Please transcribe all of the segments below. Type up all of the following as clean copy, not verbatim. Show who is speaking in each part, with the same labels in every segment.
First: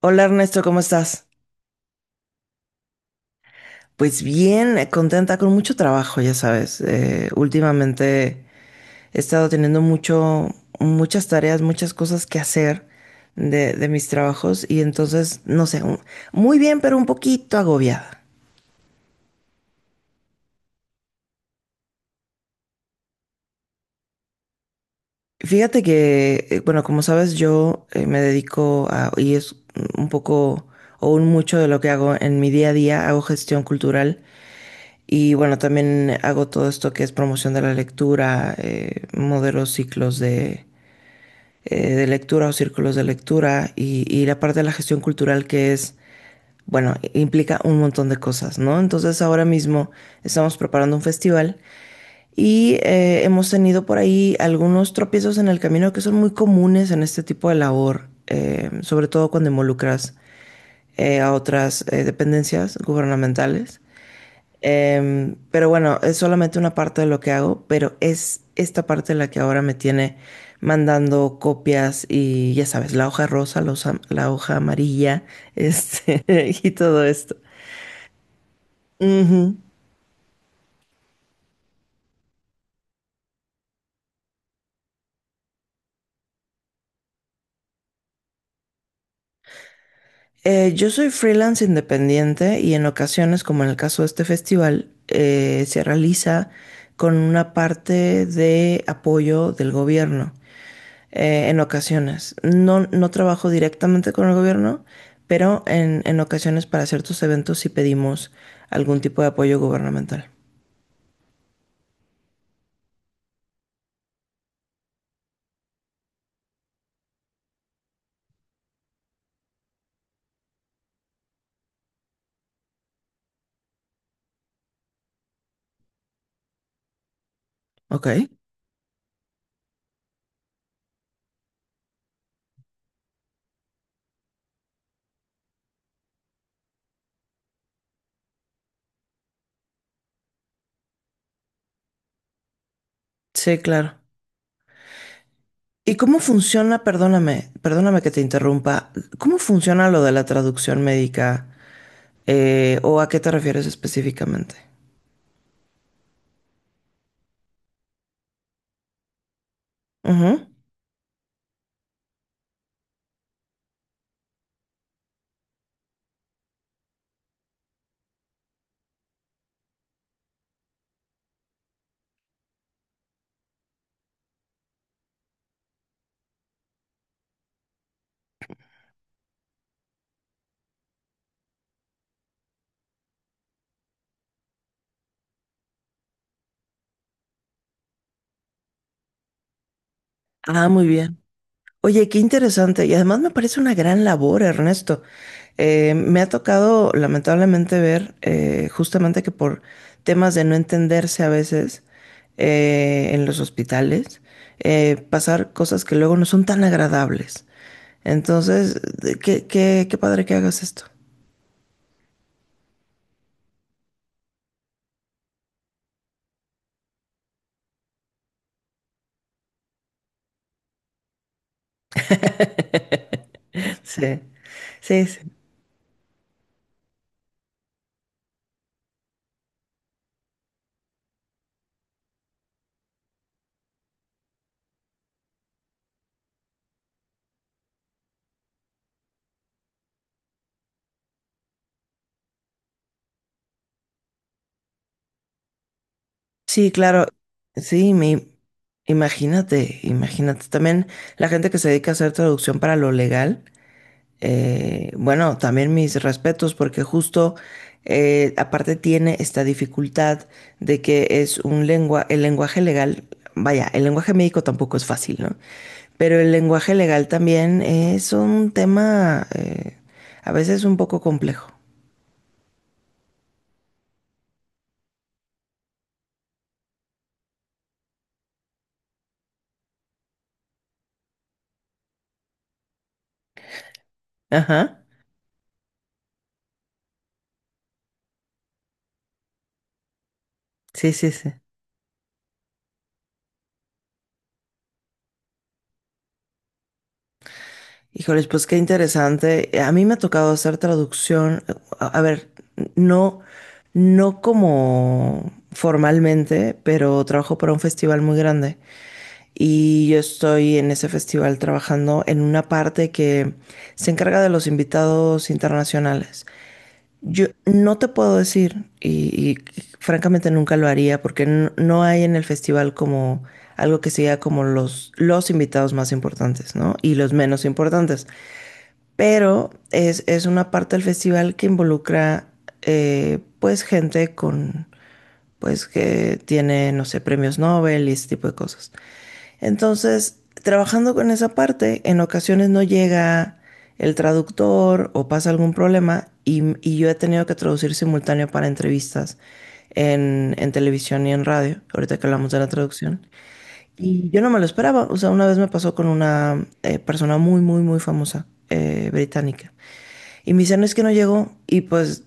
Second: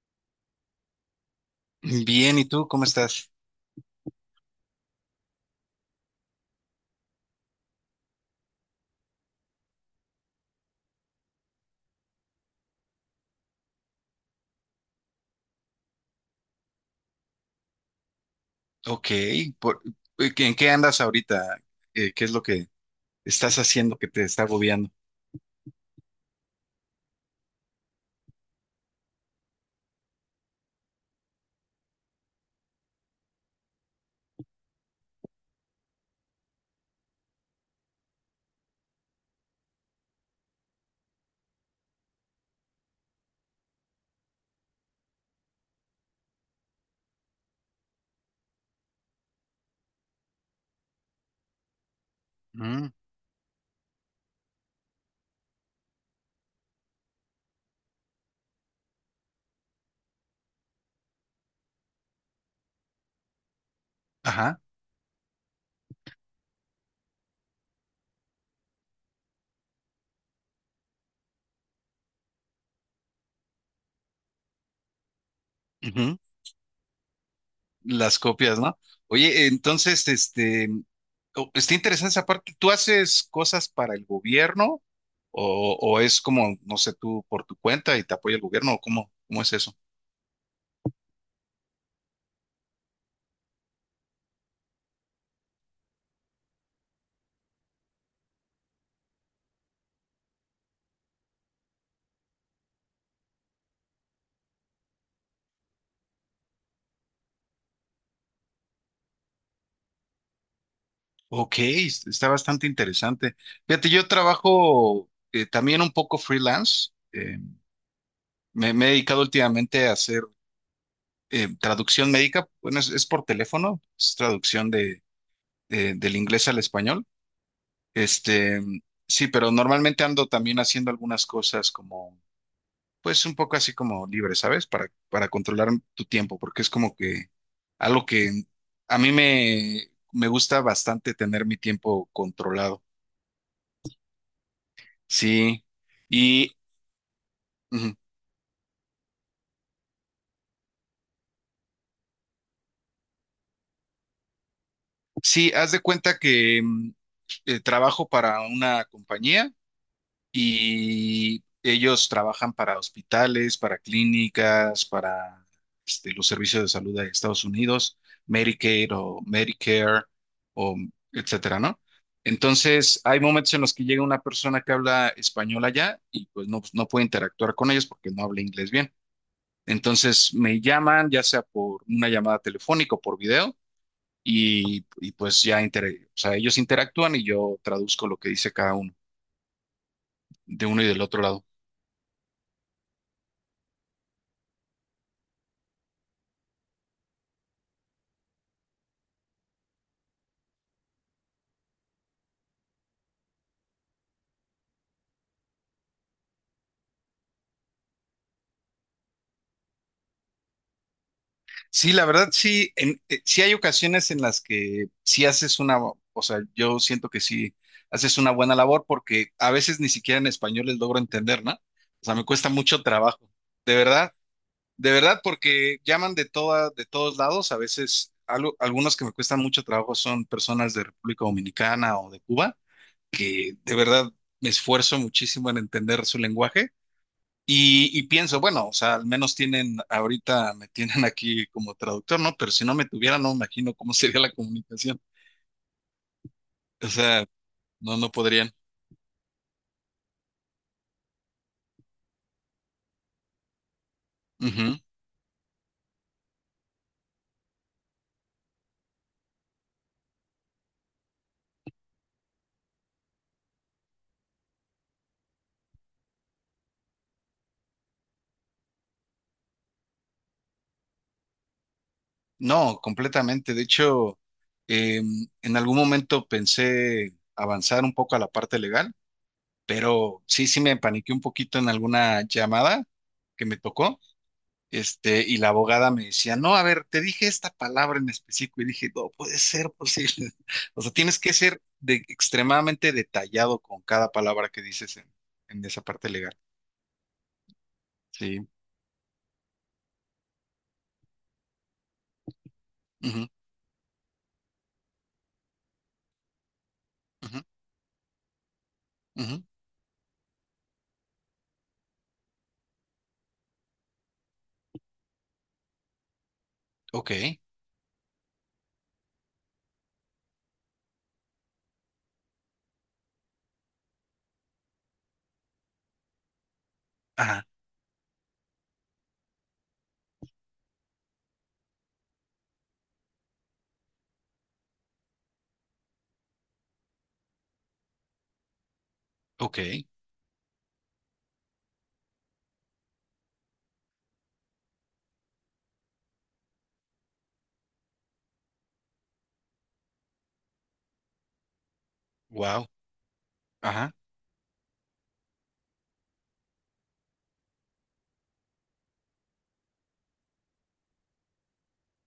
Speaker 1: Hola Ernesto, ¿cómo estás?
Speaker 2: Bien, ¿y tú cómo estás?
Speaker 1: Pues bien, contenta con mucho trabajo, ya sabes. Últimamente he estado teniendo muchas tareas, muchas cosas que hacer de mis trabajos y entonces, no sé, muy bien, pero un poquito agobiada.
Speaker 2: Ok, por- ¿en qué andas ahorita? ¿Qué es lo que estás haciendo que te está agobiando?
Speaker 1: Fíjate que, bueno, como sabes, yo me dedico y es un poco o un mucho de lo que hago en mi día a día, hago gestión cultural y bueno, también hago todo esto que es promoción de la lectura, modelo ciclos de lectura o círculos de lectura y la parte de la gestión cultural que es, bueno, implica un montón de cosas, ¿no? Entonces ahora mismo estamos preparando un festival y
Speaker 2: Mm,
Speaker 1: hemos tenido por ahí algunos tropiezos en el camino que son muy comunes en este tipo de labor, sobre todo cuando involucras a otras dependencias gubernamentales.
Speaker 2: ajá,
Speaker 1: Pero bueno, es solamente una parte de lo que hago, pero es esta parte la que ahora me tiene mandando copias y ya sabes, la hoja rosa, la hoja amarilla,
Speaker 2: ujú.
Speaker 1: este, y todo esto.
Speaker 2: Las copias, ¿no? Oye,
Speaker 1: Ujú.
Speaker 2: entonces, este, está interesante esa parte. ¿Tú haces cosas para el gobierno o es como, no sé, tú por tu cuenta y te apoya el gobierno o cómo, cómo es eso?
Speaker 1: Yo soy freelance independiente y en ocasiones, como en el caso de este festival, se realiza con una parte de apoyo del gobierno. En ocasiones. No, no trabajo directamente con el gobierno, pero en ocasiones para ciertos eventos sí pedimos algún tipo de apoyo gubernamental.
Speaker 2: Ok, está bastante interesante. Fíjate, yo trabajo también un poco freelance. Eh, me he dedicado últimamente a hacer traducción médica. Bueno, es por teléfono, es traducción de, del inglés al español.
Speaker 1: Ok.
Speaker 2: Este, sí, pero normalmente ando también haciendo algunas cosas como, pues un poco así como libre, ¿sabes? Para controlar tu tiempo, porque es como que algo que a mí me, me gusta bastante tener mi tiempo controlado.
Speaker 1: Sí, claro.
Speaker 2: Sí,
Speaker 1: ¿Y cómo
Speaker 2: y
Speaker 1: funciona, perdóname,
Speaker 2: ujú.
Speaker 1: perdóname que te interrumpa, cómo funciona lo de la traducción médica? ¿O a qué te refieres específicamente?
Speaker 2: Sí, haz de cuenta que trabajo para una compañía.
Speaker 1: Ujú.
Speaker 2: Y ellos trabajan para hospitales, para clínicas, para este, los servicios de salud de Estados Unidos, Medicaid o Medicare o etcétera, ¿no? Entonces, hay momentos en los que llega una persona que habla español allá y pues no, no puede interactuar con ellos porque no habla inglés bien. Entonces, me llaman ya sea por una llamada telefónica o por video y pues ya o sea, ellos interactúan y yo traduzco lo que dice cada uno, de
Speaker 1: Ah,
Speaker 2: uno
Speaker 1: muy
Speaker 2: y del
Speaker 1: bien.
Speaker 2: otro lado.
Speaker 1: Oye, qué interesante. Y además me parece una gran labor, Ernesto. Me ha tocado lamentablemente ver justamente que por temas de no entenderse a veces en los hospitales, pasar cosas que luego no son tan agradables. Entonces, qué padre que hagas esto.
Speaker 2: Sí, la verdad sí, sí hay ocasiones en las que sí haces una, o sea, yo siento que sí haces una buena labor porque a veces ni siquiera en español les logro entender, ¿no? O sea, me cuesta mucho trabajo, de verdad,
Speaker 1: Sí,
Speaker 2: de
Speaker 1: sí, sí.
Speaker 2: verdad, porque llaman de toda, de todos lados, a veces algunos que me cuestan mucho trabajo son personas de República Dominicana o de Cuba, que de verdad me esfuerzo muchísimo en entender su lenguaje y pienso, bueno, o sea, al menos tienen, ahorita me tienen aquí como traductor, ¿no? Pero si no me tuvieran, no me imagino cómo sería la comunicación.
Speaker 1: Sí,
Speaker 2: O
Speaker 1: claro.
Speaker 2: sea,
Speaker 1: Sí,
Speaker 2: no, no
Speaker 1: me
Speaker 2: podrían.
Speaker 1: imagínate, imagínate. También la gente que se dedica a hacer traducción para lo legal,
Speaker 2: Ujú.
Speaker 1: bueno, también mis respetos, porque justo aparte tiene esta dificultad de que es el lenguaje legal, vaya, el lenguaje médico tampoco es fácil, ¿no? Pero el lenguaje legal también es un tema a veces un poco complejo.
Speaker 2: No, completamente. De hecho, en algún momento pensé avanzar un poco a la parte legal, pero sí, sí me paniqué un poquito en alguna llamada que me tocó.
Speaker 1: Ajá.
Speaker 2: Este, y la abogada me decía, no, a ver, te dije esta palabra en específico y dije, no puede ser posible. O sea,
Speaker 1: Sí, sí,
Speaker 2: tienes
Speaker 1: sí.
Speaker 2: que ser extremadamente detallado con cada palabra que dices en esa parte legal.
Speaker 1: Híjoles, pues
Speaker 2: Sí.
Speaker 1: qué interesante. A mí me ha tocado hacer traducción, a ver, no,
Speaker 2: Ujú,
Speaker 1: no como formalmente, pero trabajo
Speaker 2: ujú,
Speaker 1: para un festival muy grande
Speaker 2: ujú.
Speaker 1: y yo estoy en ese festival trabajando en una parte que se encarga de los invitados internacionales. Yo
Speaker 2: Ok.
Speaker 1: no te puedo decir y francamente nunca lo haría porque no hay en el festival como algo que sea como los invitados más importantes, ¿no? Y los menos
Speaker 2: Ajá.
Speaker 1: importantes. Pero es una parte del festival que involucra pues gente con pues que tiene, no sé, premios Nobel y ese tipo de cosas.
Speaker 2: Ok.
Speaker 1: Entonces, trabajando con esa parte, en ocasiones no llega el traductor o pasa algún problema y yo he tenido que traducir simultáneo para entrevistas en televisión y en radio, ahorita que hablamos de la
Speaker 2: Wow.
Speaker 1: traducción.
Speaker 2: Ajá.
Speaker 1: Y yo no me lo esperaba, o sea, una vez me pasó con una persona muy, muy, muy famosa británica. Y me dice, no es que no llegó. Y pues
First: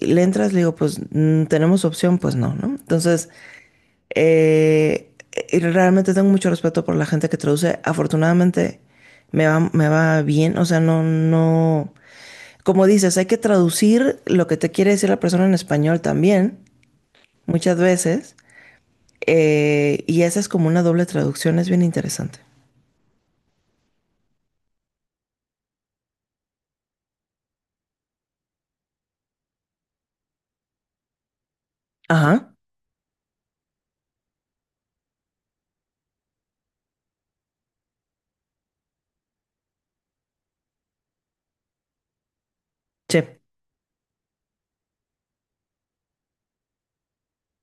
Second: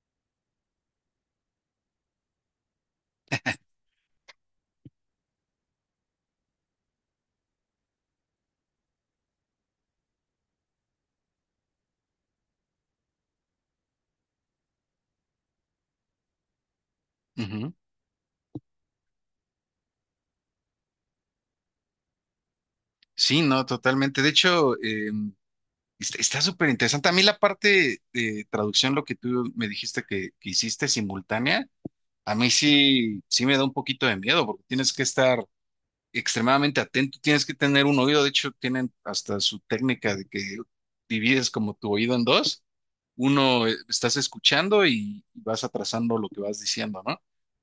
Speaker 1: le entras, le digo, pues tenemos opción, pues no, ¿no? Entonces, eh, realmente tengo mucho respeto por la gente que traduce. Afortunadamente me va bien. O sea, no, no. Como dices, hay que traducir lo que te quiere decir la persona en español también,
Speaker 2: Ujú.
Speaker 1: muchas veces. Y esa es como una doble traducción, es bien interesante.
Speaker 2: Sí, no, totalmente. De hecho, está está súper interesante. A mí la parte de traducción, lo que tú me dijiste que hiciste simultánea, a mí
Speaker 1: Ajá.
Speaker 2: sí, sí me da un poquito de miedo porque tienes que estar extremadamente atento, tienes que tener un oído, de hecho tienen hasta su técnica de que divides como tu oído en dos,
Speaker 1: Sí.
Speaker 2: uno estás escuchando y vas atrasando lo que vas diciendo, ¿no?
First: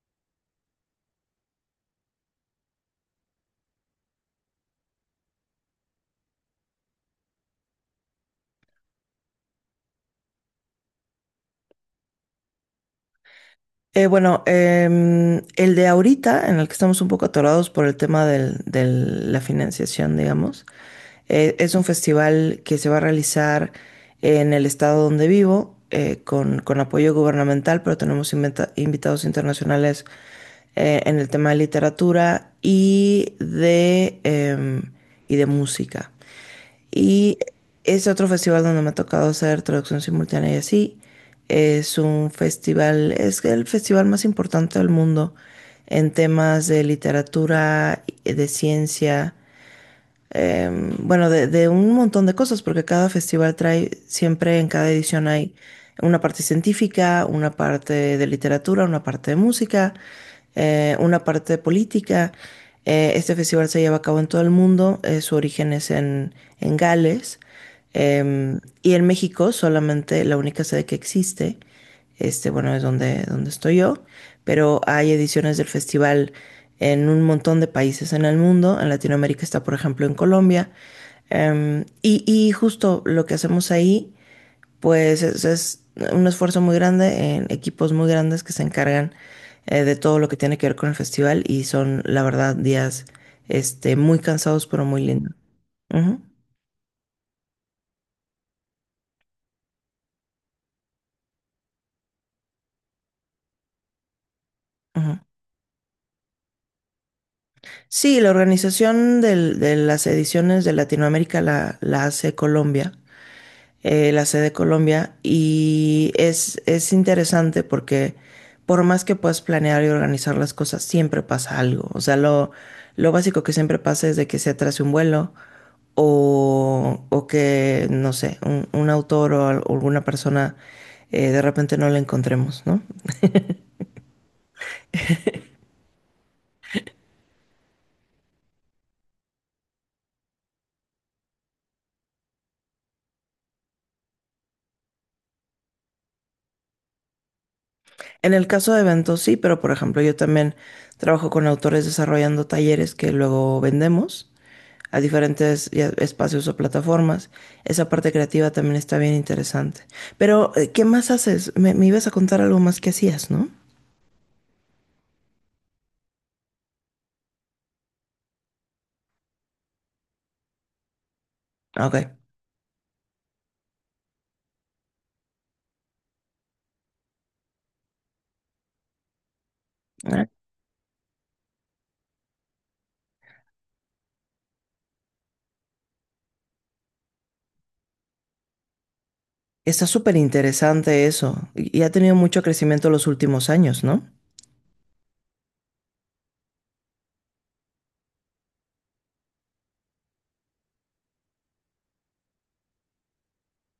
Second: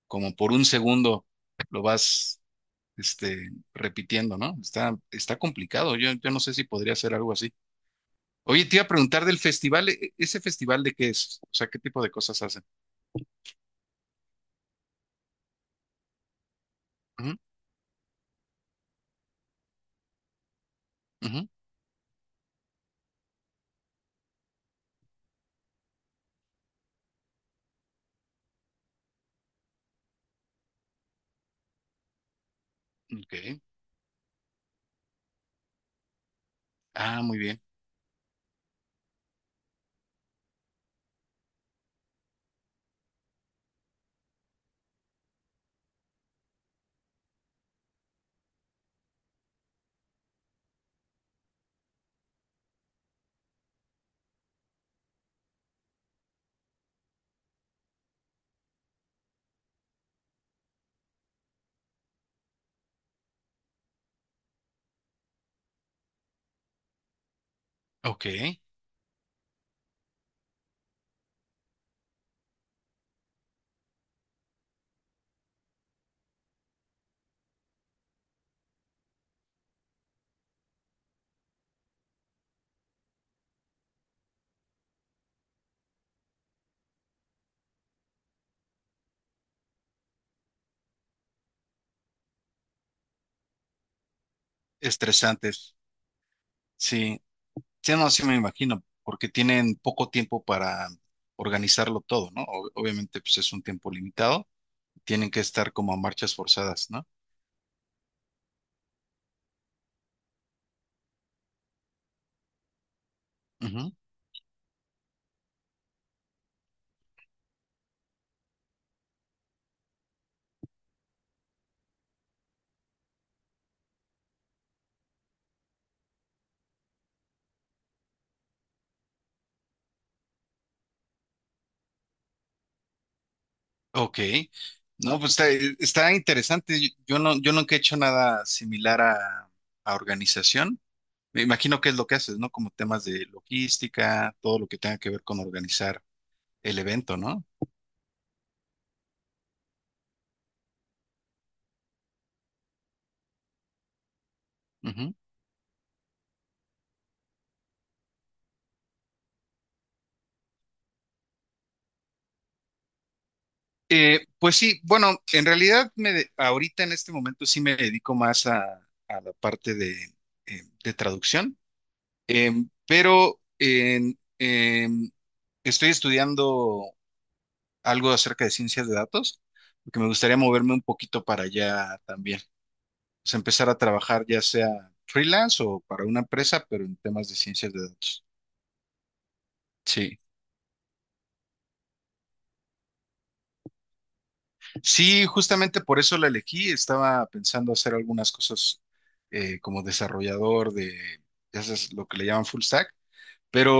Speaker 2: Como por un segundo lo vas, este, repitiendo, ¿no? Está, está complicado, yo no sé si podría hacer algo así. Oye, te iba a preguntar del festival, ¿ese festival de qué es? O sea, ¿qué tipo de cosas hacen?
Speaker 1: Bueno, el de ahorita, en el que estamos un poco
Speaker 2: Ujú,
Speaker 1: atorados por el tema de la financiación, digamos,
Speaker 2: ujú,
Speaker 1: es un festival que se va a realizar en el estado donde vivo, con apoyo gubernamental, pero tenemos invitados internacionales en el tema de literatura y
Speaker 2: ok.
Speaker 1: y de música.
Speaker 2: Ah,
Speaker 1: Y
Speaker 2: muy bien.
Speaker 1: es otro festival donde me ha tocado hacer traducción simultánea y así. Es un festival, es el festival más importante del mundo en temas de literatura, de ciencia eh, bueno, de un montón de cosas, porque cada festival trae, siempre en cada edición hay una parte científica, una parte de literatura, una parte de música, una parte de política. Este festival se lleva a cabo en todo el mundo, su origen es en Gales,
Speaker 2: Ok.
Speaker 1: y en México solamente la única sede que existe, este, bueno, es donde, estoy yo, pero hay ediciones del festival en un montón de países en el mundo. En Latinoamérica está, por ejemplo, en Colombia. Y justo lo que hacemos ahí, pues es un esfuerzo muy grande en equipos muy grandes que se encargan de todo lo que tiene que ver con el festival y son, la verdad, días este, muy cansados, pero muy lindos.
Speaker 2: Estresantes.
Speaker 1: Ujú,
Speaker 2: Sí. Sí, no, sí me imagino, porque tienen poco tiempo para organizarlo todo, ¿no? Obviamente, pues es un tiempo limitado,
Speaker 1: ujú.
Speaker 2: tienen que estar como a marchas forzadas, ¿no?
Speaker 1: Sí, la organización de las ediciones de Latinoamérica la hace Colombia.
Speaker 2: Ujú.
Speaker 1: La sede Colombia, y es interesante porque por más que puedas planear y organizar las cosas, siempre pasa algo. O sea, lo básico que siempre pasa es de que se atrase un vuelo o que, no sé, un autor o o alguna persona de repente no la encontremos, ¿no?
Speaker 2: Ok. No, pues está, está interesante. Yo nunca he hecho nada similar a organización. Me imagino que es lo que haces, ¿no? Como temas de logística, todo lo que tenga que ver con organizar el evento, no.
Speaker 1: En el caso de eventos sí, pero por ejemplo yo también trabajo con autores desarrollando talleres que luego vendemos a diferentes ya, espacios o plataformas. Esa parte creativa también está bien interesante. Pero, ¿qué más haces? Me ibas a contar algo más que hacías, ¿no?
Speaker 2: Pues sí, bueno, en realidad ahorita en este momento sí me dedico más a la parte de traducción.
Speaker 1: Ah, ok.
Speaker 2: Pero estoy estudiando algo acerca de ciencias de datos, porque me
Speaker 1: Ah,
Speaker 2: gustaría moverme un poquito para allá también. O sea, empezar a trabajar ya sea freelance o para una empresa, pero en temas de ciencias de datos.
Speaker 1: está súper
Speaker 2: Sí.
Speaker 1: interesante eso. Y ha tenido mucho crecimiento los últimos años, ¿no?
Speaker 2: Sí, justamente por eso la elegí. Estaba pensando hacer algunas cosas como desarrollador de, ya sabes, lo que le llaman full stack,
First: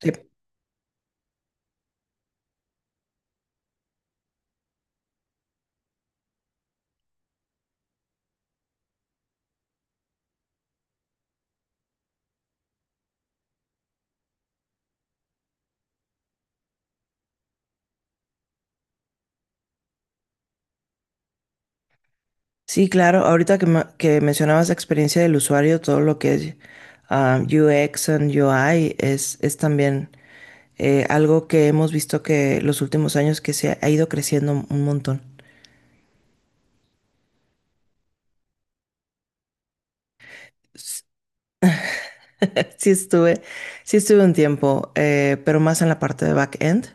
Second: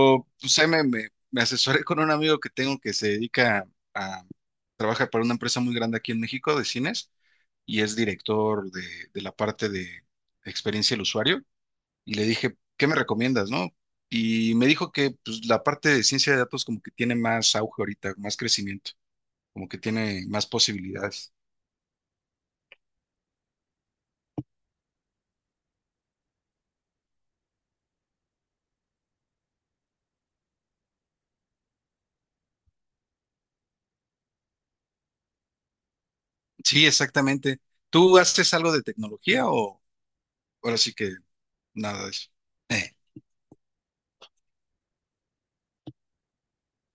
Speaker 1: Sí,
Speaker 2: pues, ahí me asesoré con un amigo que tengo que se dedica a, trabaja para una empresa muy grande aquí en México de cines y es director de la parte de experiencia del usuario. Y le dije, ¿qué me recomiendas, no? Y me dijo que pues, la parte de ciencia de datos como que tiene más auge ahorita, más crecimiento, como que tiene más posibilidades.
Speaker 1: sí, claro. Ahorita que mencionabas la experiencia del usuario, todo lo que es UX and UI es también algo que hemos visto que los últimos años que se ha ido creciendo un montón.
Speaker 2: Sí, exactamente. ¿Tú haces algo de tecnología o ahora sí que nada de eso?
Speaker 1: Sí
Speaker 2: Eh,
Speaker 1: estuve, sí estuve un tiempo, pero más en la parte de back-end.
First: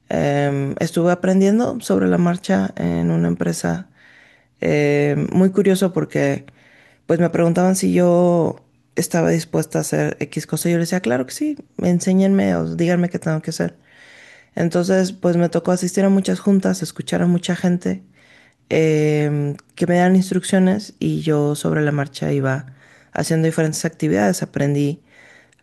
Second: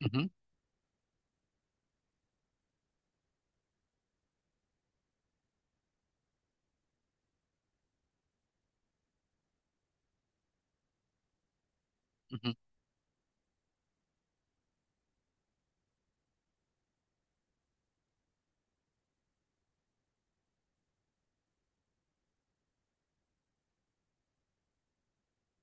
Speaker 2: ujú,
Speaker 1: Estuve aprendiendo sobre la marcha en una empresa. Muy curioso porque pues me preguntaban si yo estaba dispuesta a hacer X cosa. Yo les decía, claro que sí,
Speaker 2: ujú.
Speaker 1: enséñenme o díganme qué tengo que hacer. Entonces, pues me tocó asistir a muchas juntas, escuchar a mucha gente, que me dan instrucciones y yo sobre la marcha iba haciendo diferentes actividades. Aprendí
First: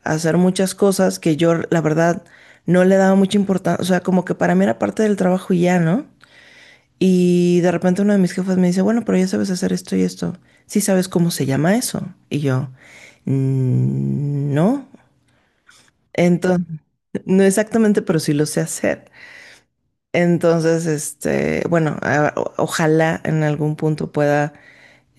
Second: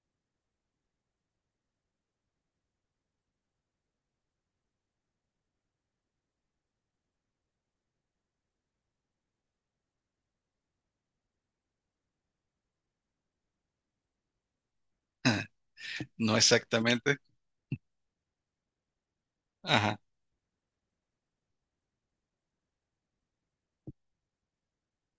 Speaker 1: a hacer muchas cosas que yo, la verdad, no le daba mucha importancia. O sea, como que para mí era parte del trabajo y ya, ¿no? Y de repente uno de mis jefes me dice, bueno, pero ya sabes hacer esto y esto. Sí sabes cómo se llama eso. Y yo, "Mm, no."
Speaker 2: No
Speaker 1: Entonces,
Speaker 2: exactamente.
Speaker 1: no exactamente, pero sí lo sé hacer.
Speaker 2: Ajá,
Speaker 1: Entonces, este, bueno, ojalá en algún punto pueda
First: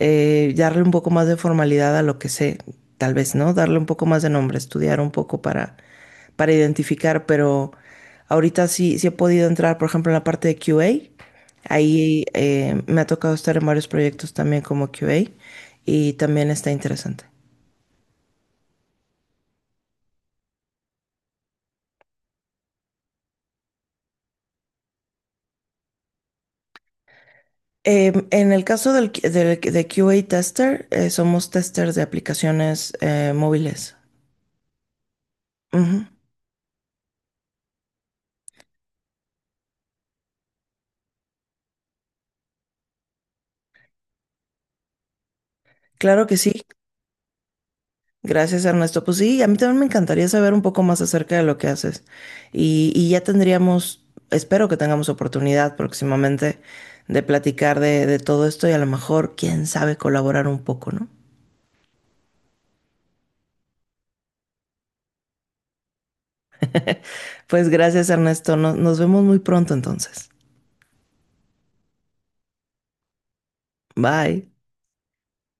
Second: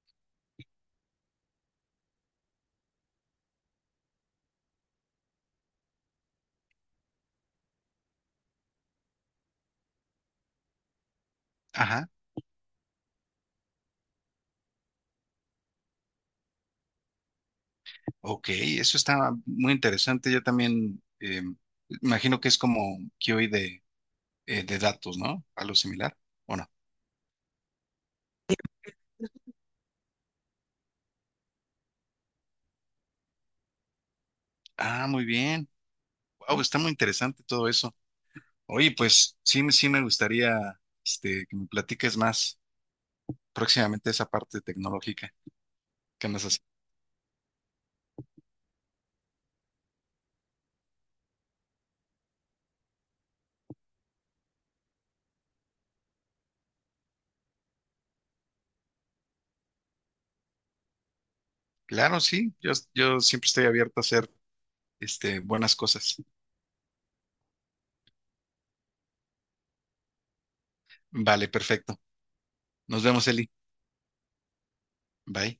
Speaker 1: darle un poco más de formalidad a lo que sé, tal vez, ¿no? Darle un poco más de nombre, estudiar un poco para identificar, pero ahorita sí he podido entrar, por ejemplo, en la parte de QA.
Speaker 2: ajá.
Speaker 1: Ahí me ha tocado estar en varios proyectos también como QA y también está interesante.
Speaker 2: Ok, eso está muy interesante. Yo también imagino que es como QA de datos, ¿no? Algo similar, ¿o no?
Speaker 1: En el caso de QA Tester, somos testers de aplicaciones móviles.
Speaker 2: Ah, muy bien.
Speaker 1: Ujú.
Speaker 2: Wow, está muy interesante todo eso. Oye, pues sí, sí me gustaría este, que me platiques más próximamente esa parte tecnológica.
Speaker 1: Claro
Speaker 2: ¿Qué
Speaker 1: que
Speaker 2: más
Speaker 1: sí,
Speaker 2: haces?
Speaker 1: gracias Ernesto. Pues sí, a mí también me encantaría saber un poco más acerca de lo que haces. Y ya tendríamos, espero que tengamos oportunidad próximamente de platicar de todo esto y a lo mejor, quién sabe, colaborar un poco, ¿no?
Speaker 2: Claro, sí. Yo siempre estoy abierto a hacer este, buenas cosas.
Speaker 1: Pues gracias Ernesto, nos vemos muy pronto entonces.
Speaker 2: Vale, perfecto. Nos vemos, Eli.
Speaker 1: Bye.
Speaker 2: Bye.